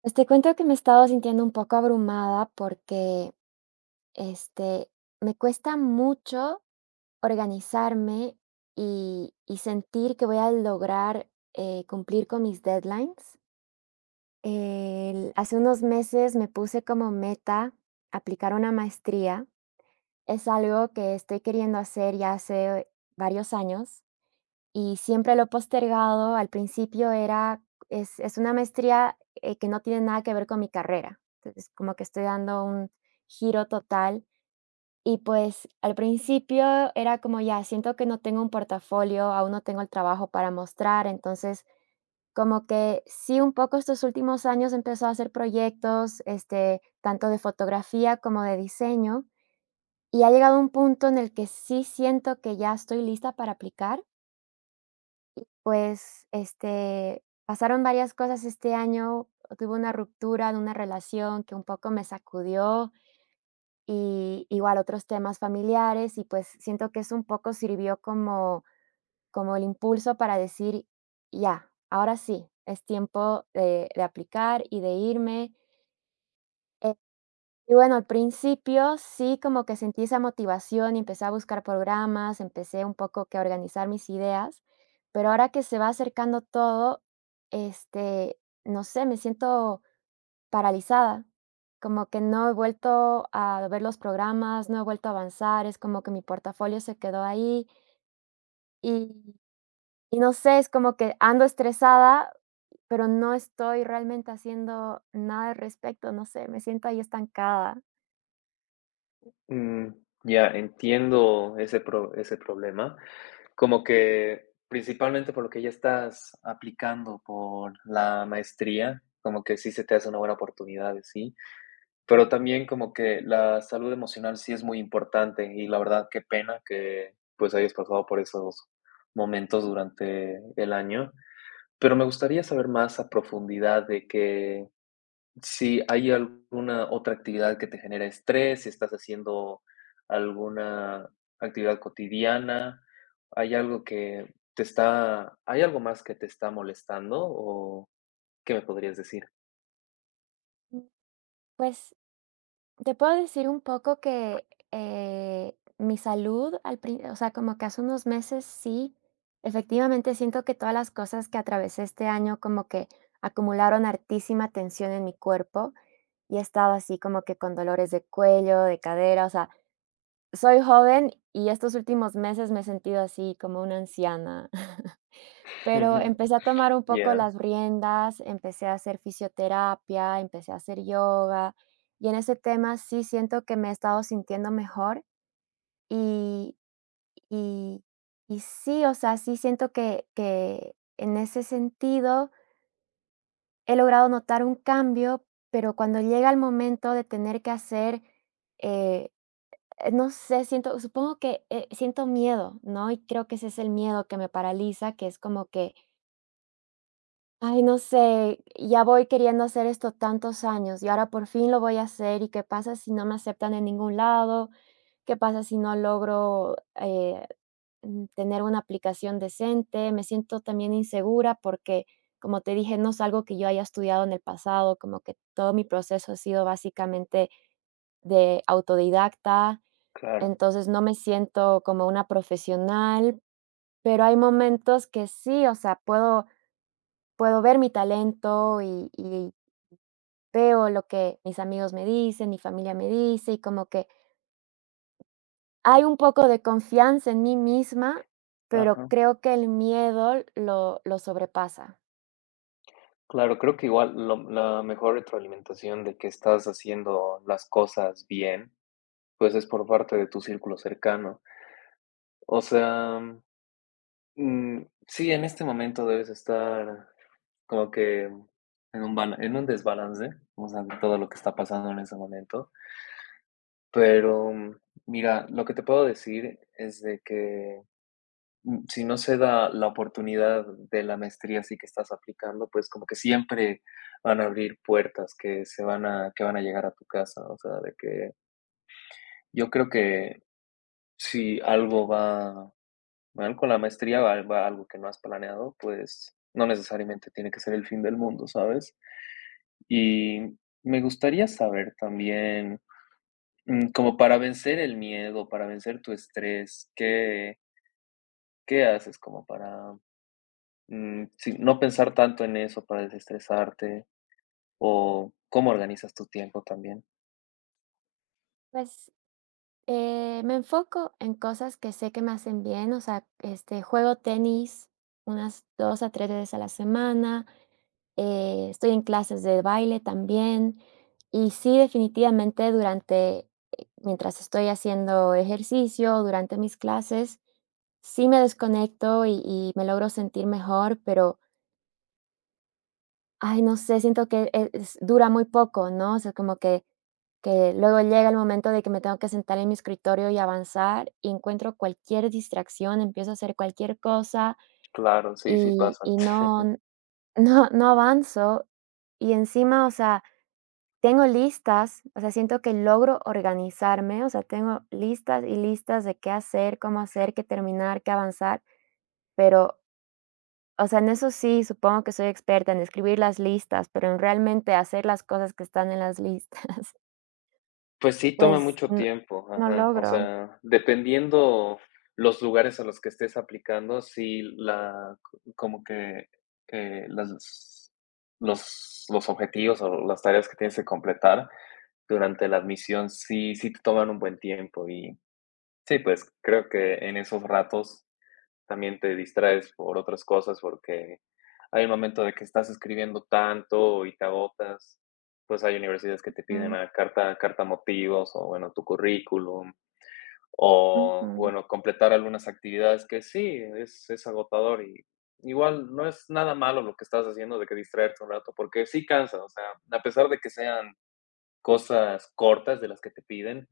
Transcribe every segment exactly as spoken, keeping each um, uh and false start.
Pues te cuento que me he estado sintiendo un poco abrumada porque, este, me cuesta mucho organizarme y, y sentir que voy a lograr eh, cumplir con mis deadlines. El- hace unos meses me puse como meta aplicar una maestría. Es algo que estoy queriendo hacer ya hace varios años y siempre lo he postergado. Al principio era es es una maestría, eh, que no tiene nada que ver con mi carrera. Entonces, como que estoy dando un giro total. Y, pues, al principio era como, ya, siento que no tengo un portafolio, aún no tengo el trabajo para mostrar. Entonces, como que sí, un poco estos últimos años empezó a hacer proyectos, este, tanto de fotografía como de diseño, y ha llegado un punto en el que sí siento que ya estoy lista para aplicar. Pues, este, pasaron varias cosas este año. Tuve una ruptura de una relación que un poco me sacudió y igual otros temas familiares y, pues, siento que eso un poco sirvió como como el impulso para decir: "Ya, ahora sí, es tiempo de de aplicar y de irme". Y bueno, al principio sí como que sentí esa motivación y empecé a buscar programas, empecé un poco que a organizar mis ideas, pero ahora que se va acercando todo, este, no sé, me siento paralizada, como que no he vuelto a ver los programas, no he vuelto a avanzar, es como que mi portafolio se quedó ahí y, y no sé, es como que ando estresada, pero no estoy realmente haciendo nada al respecto, no sé, me siento ahí estancada. Mm, ya, entiendo ese pro ese problema. Como que principalmente por lo que ya estás aplicando por la maestría, como que sí se te hace una buena oportunidad sí, pero también como que la salud emocional sí es muy importante y la verdad qué pena que, pues, hayas pasado por esos momentos durante el año, pero me gustaría saber más a profundidad de que si hay alguna otra actividad que te genera estrés, si estás haciendo alguna actividad cotidiana, hay algo que te está, hay algo más que te está molestando o qué me podrías decir. Pues te puedo decir un poco que, eh, mi salud al prin o sea, como que hace unos meses sí, efectivamente siento que todas las cosas que atravesé este año como que acumularon hartísima tensión en mi cuerpo y he estado así como que con dolores de cuello, de cadera, o sea, soy joven y estos últimos meses me he sentido así como una anciana. Pero empecé a tomar un poco Ya, las riendas, empecé a hacer fisioterapia, empecé a hacer yoga, y en ese tema sí siento que me he estado sintiendo mejor y y y sí, o sea, sí siento que que en ese sentido he logrado notar un cambio, pero cuando llega el momento de tener que hacer, eh, eh, no sé, siento supongo que, eh, siento miedo, ¿no? Y creo que ese es el miedo que me paraliza, que es como que ay, no sé, ya voy queriendo hacer esto tantos años y ahora por fin lo voy a hacer. ¿Y qué pasa si no me aceptan en ningún lado? ¿Qué pasa si no logro eh, mm, tener una aplicación decente? Me siento también insegura porque, como te dije, no es algo que yo haya estudiado en el pasado, como que todo mi proceso ha sido básicamente de autodidacta, claro, entonces no me siento como una profesional, pero hay momentos que sí, o sea, puedo puedo ver mi talento y y veo lo que mis amigos me dicen, mi familia me dice, y como que hay un poco de confianza en mí misma, pero ajá. creo que el miedo lo lo sobrepasa. Claro, creo que igual lo- la mejor retroalimentación de que estás haciendo las cosas bien, pues es por parte de tu círculo cercano. O sea, mm, sí, en este momento debes estar como que en un bala en un desbalance, o sea, de todo lo que está pasando en ese momento. Pero, mm, mira, lo que te puedo decir es de que, mm, si no se da la oportunidad de la maestría así que estás aplicando, pues, como que siempre van a abrir puertas que se van a que van a llegar a tu casa. O sea, de que yo creo que si algo va mal con la maestría, va va algo que no has planeado, pues, no necesariamente tiene que ser el fin del mundo, ¿sabes? Y me gustaría saber también, mm, como para vencer el miedo, para vencer tu estrés, ¿qué qué haces como para, mm, sí, no pensar tanto en eso, para desestresarte? ¿O cómo organizas tu tiempo también? Pues, eh, me enfoco en cosas que sé que me hacen bien, o sea, este, juego tenis unas dos a tres veces a la semana. Eh, estoy en clases de baile también. Y sí, definitivamente durante, eh, mientras estoy haciendo ejercicio, durante mis clases, sí me desconecto y, y me logro sentir mejor, pero, ay, no sé, siento que e- es- dura muy poco, ¿no? O sea, como que, que luego llega el momento de que me tengo que sentar en mi escritorio y avanzar y encuentro cualquier distracción, empiezo a hacer cualquier cosa Claro, sí, sí y, pasa. y no, no, no avanzo. Y encima, o sea, tengo listas, o sea, siento que logro organizarme, o sea, tengo listas y listas de qué hacer, cómo hacer, qué terminar, qué avanzar, pero, o sea, en eso sí, supongo que soy experta en escribir las listas, pero en realmente hacer las cosas que están en las listas, Pues sí, toma pues mucho no tiempo, no ajá, o logro. sea, dependiendo los lugares a los que estés aplicando, sí, la co como que, eh, las los los objetivos o las tareas que tienes que completar durante la admisión sí sí te toman un buen tiempo y sí, pues creo que en esos ratos también te distraes por otras cosas porque hay un momento de que estás escribiendo tanto y te agotas. Pues hay universidades que te piden Ujú, una carta, carta motivos o bueno, tu currículum o ujú. bueno, completar algunas actividades que sí, es, es agotador y igual no es nada malo lo que estás haciendo de que distraerte un rato porque sí cansa, o sea, a pesar de que sean cosas cortas de las que te piden,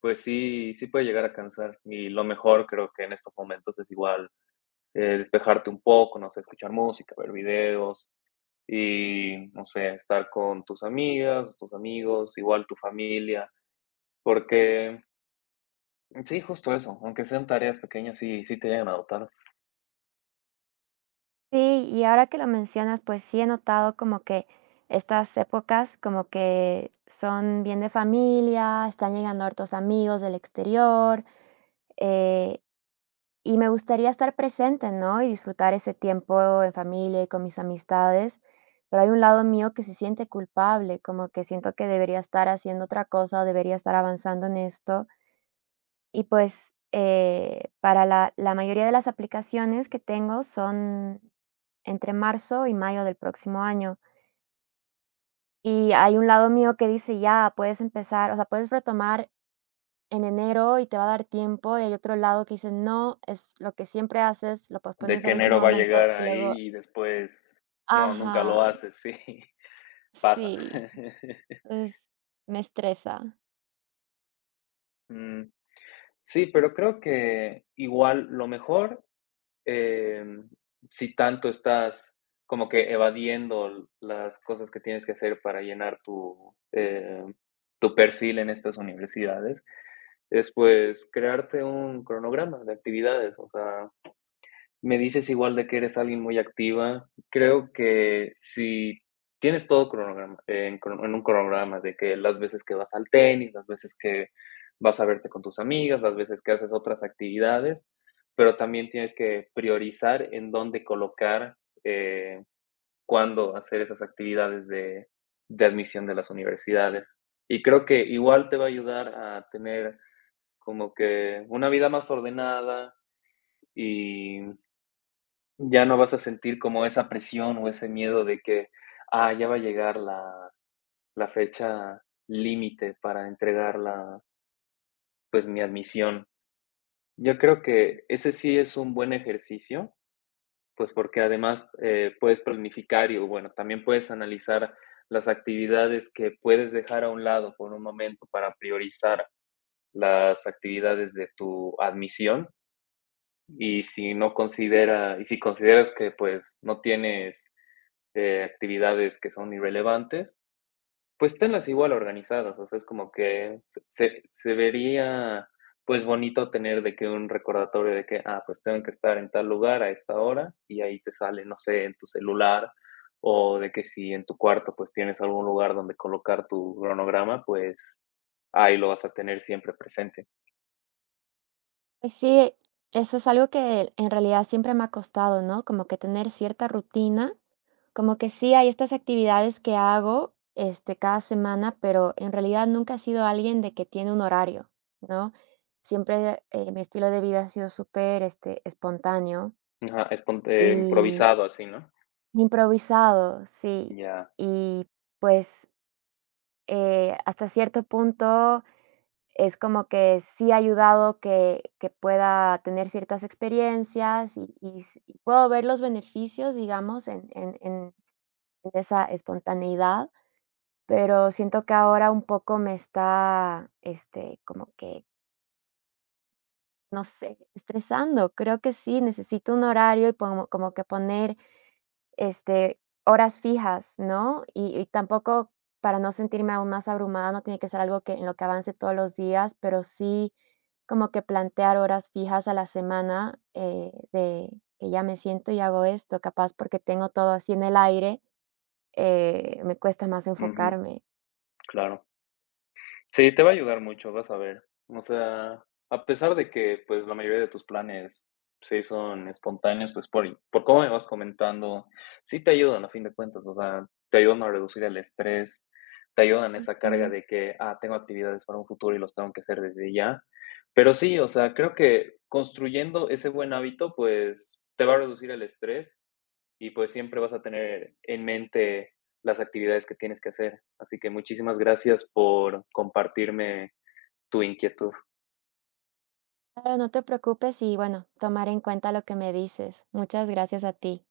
pues sí, sí puede llegar a cansar y lo mejor creo que en estos momentos es igual eh, despejarte un poco, no sé, escuchar música, ver videos y, no sé, estar con tus amigas, tus amigos, igual tu familia, porque sí, justo eso, aunque sean tareas pequeñas, sí, sí te llegan a dotar Sí, y ahora que lo mencionas, pues sí he notado como que estas épocas como que son bien de familia, están llegando hartos amigos del exterior. eh, Y me gustaría estar presente, ¿no? Y disfrutar ese tiempo en familia y con mis amistades, pero hay un lado mío que se siente culpable, como que siento que debería estar haciendo otra cosa o debería estar avanzando en esto. Y pues eh, para la, la mayoría de las aplicaciones que tengo son entre marzo y mayo del próximo año. Y hay un lado mío que dice, ya, puedes empezar, o sea, puedes retomar en enero y te va a dar tiempo, y hay otro lado que dice: "No, es lo que siempre haces, lo de pospones que al último enero va a momento", llegar y luego ahí y después, no, nunca lo ajá, haces, sí, pasa. sí, entonces me estresa. Mm, sí, pero creo que igual lo mejor eh, si tanto estás como que evadiendo las cosas que tienes que hacer para llenar tu, eh, tu perfil en estas universidades, es pues crearte un cronograma de actividades, o sea, me dices igual de que eres alguien muy activa. Creo que si tienes todo cronograma en crono en un cronograma de que las veces que vas al tenis, las veces que vas a verte con tus amigas, las veces que haces otras actividades, pero también tienes que priorizar en dónde colocar, eh, cuándo hacer esas actividades de de admisión de las universidades. Y creo que igual te va a ayudar a tener como que una vida más ordenada y ya no vas a sentir como esa presión o ese miedo de que, ah, ya va a llegar la la fecha límite para entregar la, pues, mi admisión. Yo creo que ese sí es un buen ejercicio, pues, porque además, eh, puedes planificar y, bueno, también puedes analizar las actividades que puedes dejar a un lado por un momento para priorizar las actividades de tu admisión. Y si no considera y si consideras que, pues, no tienes de actividades que son irrelevantes, pues tenlas igual organizadas, o sea, es como que se se se vería, pues, bonito tener de que un recordatorio de que, ah, pues, tengo que estar en tal lugar a esta hora, y ahí te sale, no sé, en tu celular, o de que si en tu cuarto, pues, tienes algún lugar donde colocar tu cronograma, pues, ahí lo vas a tener siempre presente. Pues sí, eso es algo que en realidad siempre me ha costado, ¿no? Como que tener cierta rutina, como que sí hay estas actividades que hago, este, cada semana, pero en realidad nunca he sido alguien de que tiene un horario, ¿no? Siempre, eh, mi estilo de vida ha sido súper, este, espontáneo Ajá, espon eh, y improvisado así, ¿no? improvisado, sí. Ya, Y, pues, eh, hasta cierto punto es como que sí ha ayudado que que pueda tener ciertas experiencias y y s y puedo ver los beneficios, digamos, en en en esa espontaneidad, pero siento que ahora un poco me está, este, como que, no sé, estresando. Creo que sí, necesito un horario y como como que poner este, horas fijas, ¿no? Y y tampoco, para no sentirme aún más abrumada, no tiene que ser algo que en lo que avance todos los días, pero sí como que plantear horas fijas a la semana, eh, de que ya me siento y hago esto, capaz porque tengo todo así en el aire, eh, me cuesta más ujú, enfocarme. claro. Sí, te va a ayudar mucho, vas a ver. O sea, a pesar de que, pues, la mayoría de tus planes sí son espontáneos, pues, por por cómo me vas comentando, sí te ayudan a fin de cuentas, o sea, te ayudan a reducir el estrés, te ayudan esa carga Mm, de que, ah, tengo actividades para un futuro y los tengo que hacer desde ya. Pero sí, o sea, creo que construyendo ese buen hábito, pues, te va a reducir el estrés y pues siempre vas a tener en mente las actividades que tienes que hacer. Así que muchísimas gracias por compartirme tu inquietud. claro, no te preocupes y bueno, tomar en cuenta lo que me dices. Muchas gracias a ti.